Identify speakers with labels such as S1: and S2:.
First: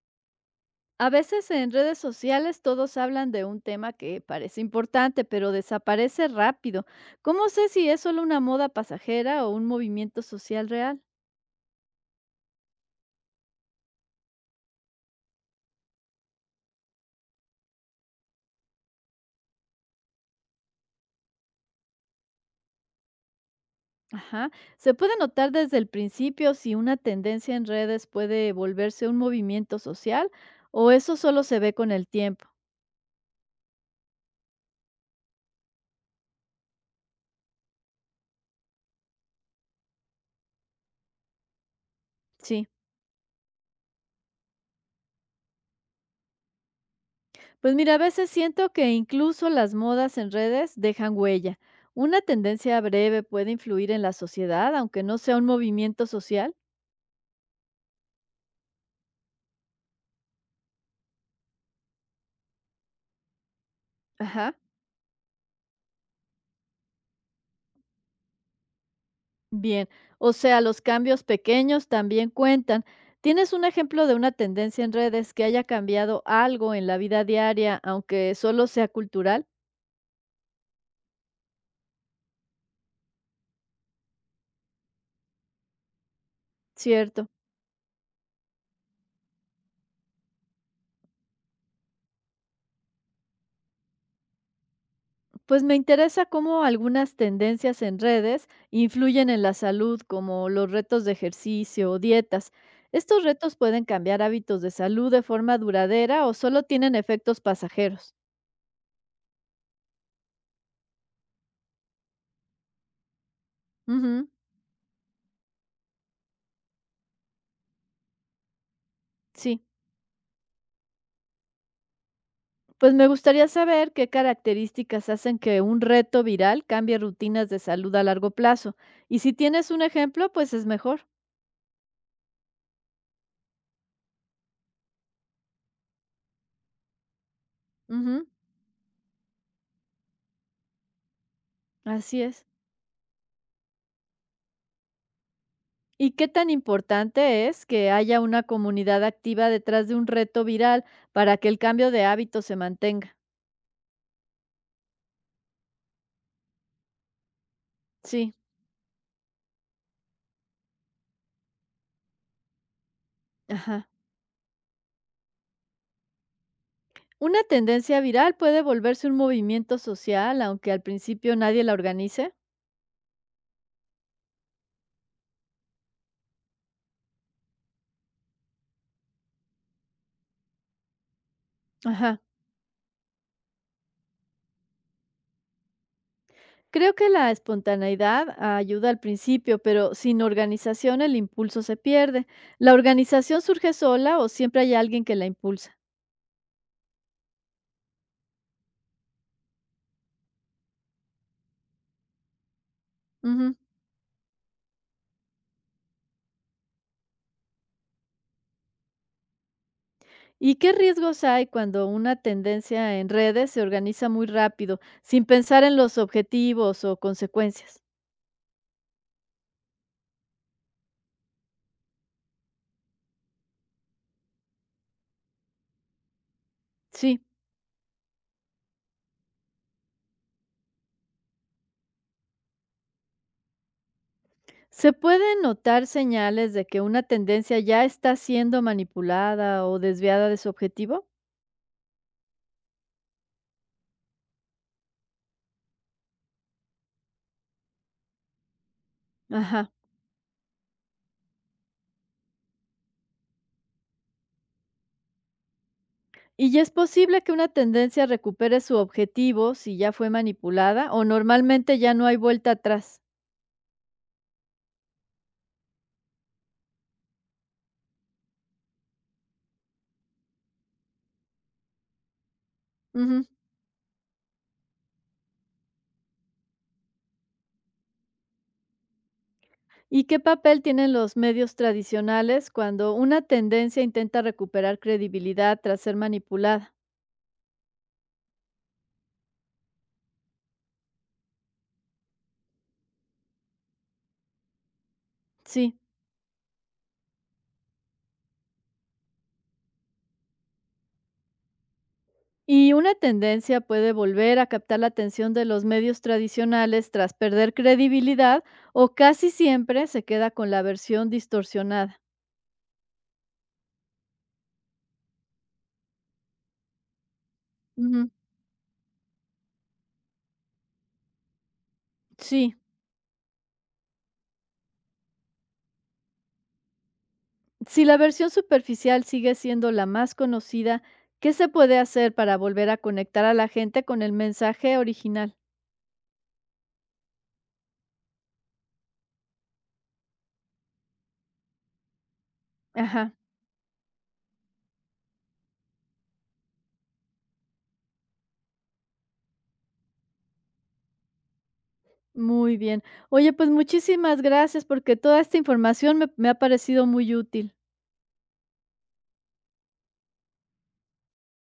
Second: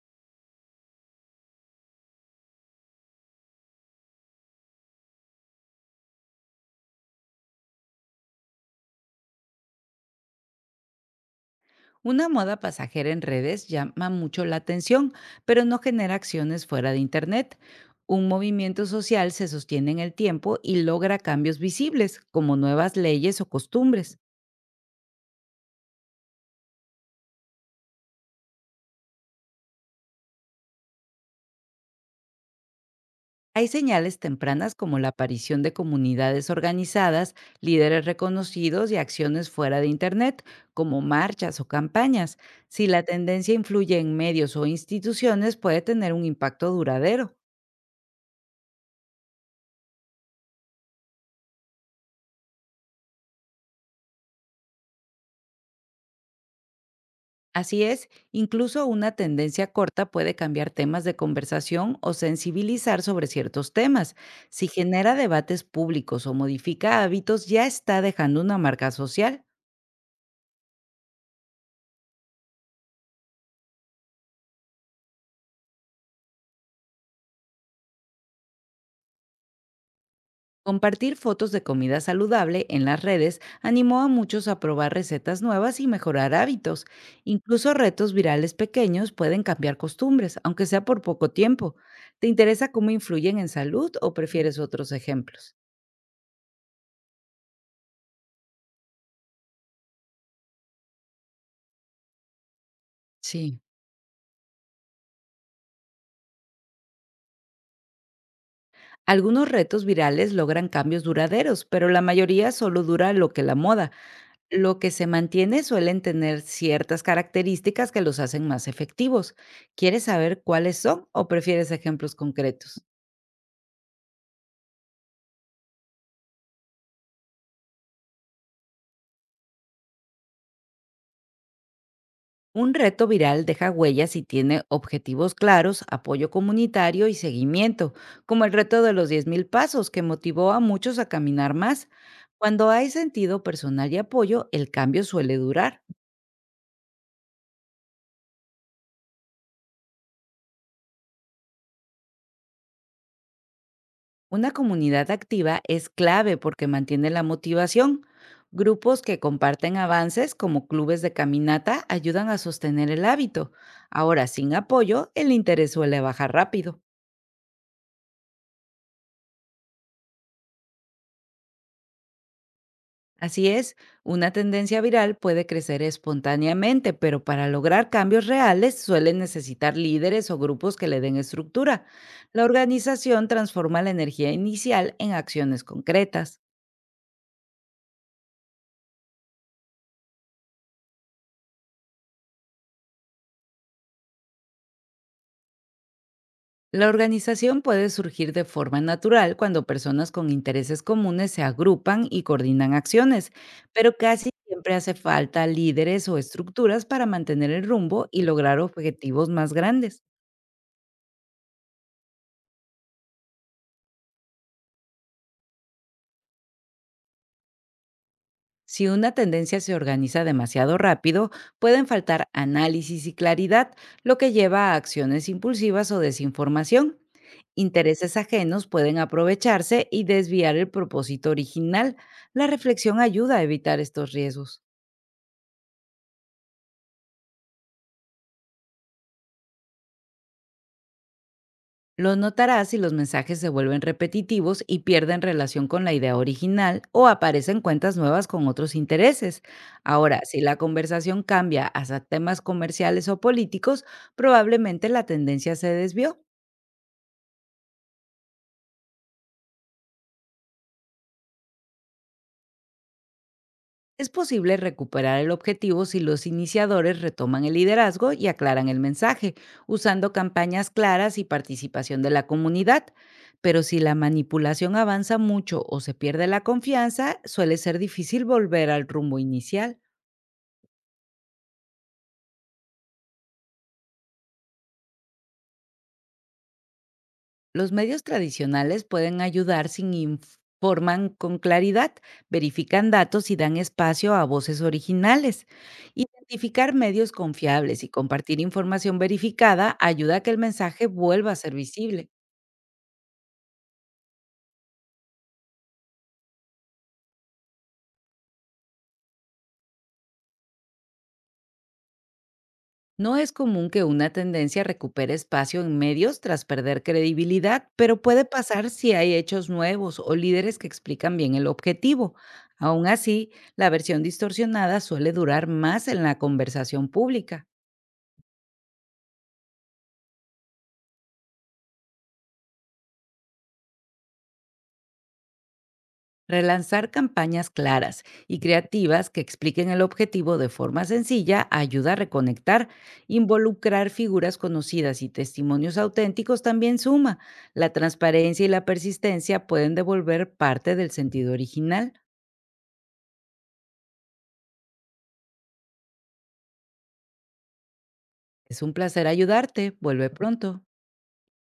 S1: A veces en redes sociales todos hablan de un tema que parece importante, pero desaparece rápido. ¿Cómo sé si es solo una moda pasajera o un movimiento social real?
S2: Una moda pasajera en redes llama mucho la atención, pero no genera acciones fuera de Internet. Un movimiento social se sostiene en el tiempo y logra cambios visibles, como nuevas leyes o costumbres.
S1: Ajá. Se puede notar desde el principio si una tendencia en redes puede volverse un movimiento social o eso solo se ve con el tiempo.
S2: Hay señales tempranas como la aparición de comunidades organizadas, líderes reconocidos y acciones fuera de Internet, como marchas o campañas.
S1: Sí.
S2: Si la tendencia influye en medios o instituciones, puede tener un impacto duradero.
S1: Pues mira, a veces siento que incluso las modas en redes dejan huella. ¿Una tendencia breve puede influir en la sociedad, aunque no sea un movimiento social?
S2: Así es, incluso una tendencia corta puede cambiar temas de conversación o sensibilizar sobre ciertos temas.
S1: Ajá.
S2: Si genera debates públicos o modifica hábitos, ya está dejando una marca social.
S1: Bien, o sea, los cambios pequeños también cuentan. ¿Tienes un ejemplo de una tendencia en redes que haya cambiado algo en la vida diaria, aunque solo sea cultural?
S2: Compartir fotos de comida saludable en las redes animó a muchos a probar recetas nuevas y mejorar hábitos.
S1: Cierto.
S2: Incluso retos virales pequeños pueden cambiar costumbres, aunque sea por poco tiempo. ¿Te interesa cómo influyen en salud o prefieres otros ejemplos?
S1: Pues me interesa cómo algunas tendencias en redes influyen en la salud, como los retos de ejercicio o dietas. ¿Estos retos
S2: Sí.
S1: pueden cambiar hábitos de salud de forma duradera o solo tienen efectos pasajeros?
S2: Algunos retos virales logran cambios duraderos, pero la mayoría solo dura lo que la moda.
S1: Ujú,
S2: Lo que se mantiene suelen tener ciertas características que los hacen más efectivos.
S1: sí.
S2: ¿Quieres saber cuáles son o prefieres ejemplos concretos?
S1: Pues me gustaría saber qué características hacen que un reto viral cambie rutinas de salud a largo plazo. Y si tienes un ejemplo, pues es mejor.
S2: Un reto viral deja huellas y tiene objetivos claros, apoyo comunitario y seguimiento,
S1: Ujú,
S2: como el reto de los 10.000 pasos que motivó a muchos a caminar más.
S1: así es.
S2: Cuando hay sentido personal y apoyo, el cambio suele durar.
S1: ¿Y qué tan importante es que haya una comunidad activa detrás de un reto viral para que el cambio de hábito se mantenga?
S2: Una comunidad activa es clave porque mantiene la motivación.
S1: Sí,
S2: Grupos que comparten avances como clubes de caminata ayudan a sostener el hábito.
S1: ajá.
S2: Ahora, sin apoyo, el interés suele bajar rápido.
S1: ¿Una tendencia viral puede volverse un movimiento social, aunque al principio nadie la organice?
S2: Así es, una tendencia viral puede crecer espontáneamente, pero para lograr cambios reales suelen necesitar líderes o grupos que le den estructura.
S1: Ajá.
S2: La organización transforma la energía inicial en acciones concretas.
S1: Creo que la espontaneidad ayuda al principio, pero sin organización el impulso se pierde. ¿La organización surge sola o siempre hay alguien que la impulsa?
S2: La organización puede surgir de forma natural cuando personas con intereses comunes se agrupan y coordinan acciones,
S1: Ujú.
S2: pero casi siempre hace falta líderes o estructuras para mantener el rumbo y lograr objetivos más grandes.
S1: ¿Y qué riesgos hay cuando una tendencia en redes se organiza muy rápido, sin pensar en los objetivos o consecuencias?
S2: Si una tendencia se organiza demasiado rápido, pueden faltar análisis y claridad, lo que lleva a acciones impulsivas o desinformación.
S1: Sí,
S2: Intereses ajenos pueden aprovecharse y desviar el propósito original. La reflexión ayuda a evitar estos riesgos.
S1: se pueden notar señales de que una tendencia ya está siendo manipulada o desviada de su objetivo.
S2: Los notarás si los mensajes se vuelven repetitivos y pierden relación con la idea original o aparecen cuentas nuevas con otros intereses.
S1: Ajá.
S2: Ahora, si la conversación cambia hacia temas comerciales o políticos, probablemente la tendencia se desvió.
S1: Y ya es posible que una tendencia recupere su objetivo si ya fue manipulada o normalmente ya no hay vuelta atrás.
S2: Es posible recuperar el objetivo si los iniciadores retoman el liderazgo y aclaran el mensaje, usando campañas claras y participación de la comunidad.
S1: Ujú.
S2: Pero si la manipulación avanza mucho o se pierde la confianza, suele ser difícil volver al rumbo inicial.
S1: ¿Y qué papel tienen los medios tradicionales cuando una tendencia intenta recuperar credibilidad tras ser manipulada?
S2: Los medios tradicionales pueden ayudar sin informan con claridad, verifican datos y dan espacio a voces originales.
S1: Sí.
S2: Identificar medios confiables y compartir información verificada ayuda a que el mensaje vuelva a ser visible.
S1: ¿Y una tendencia puede volver a captar la atención de los medios tradicionales tras perder credibilidad o casi siempre se queda con la versión distorsionada?
S2: No es común que una tendencia recupere espacio en medios tras perder credibilidad, pero
S1: Ujú.
S2: puede pasar si hay hechos nuevos o líderes que explican bien el objetivo.
S1: Sí.
S2: Aún así, la versión distorsionada suele durar más en la conversación pública.
S1: Si la versión superficial sigue siendo la más conocida, ¿qué se puede hacer para volver a conectar a la gente con el mensaje original?
S2: Relanzar campañas claras y creativas que expliquen el objetivo de forma sencilla ayuda a reconectar.
S1: Ajá,
S2: Involucrar figuras conocidas y testimonios auténticos también suma. La transparencia y la persistencia pueden devolver parte del sentido original.
S1: muy bien. Oye, pues muchísimas gracias porque toda esta información me ha parecido muy útil.
S2: Es un placer ayudarte. Vuelve pronto.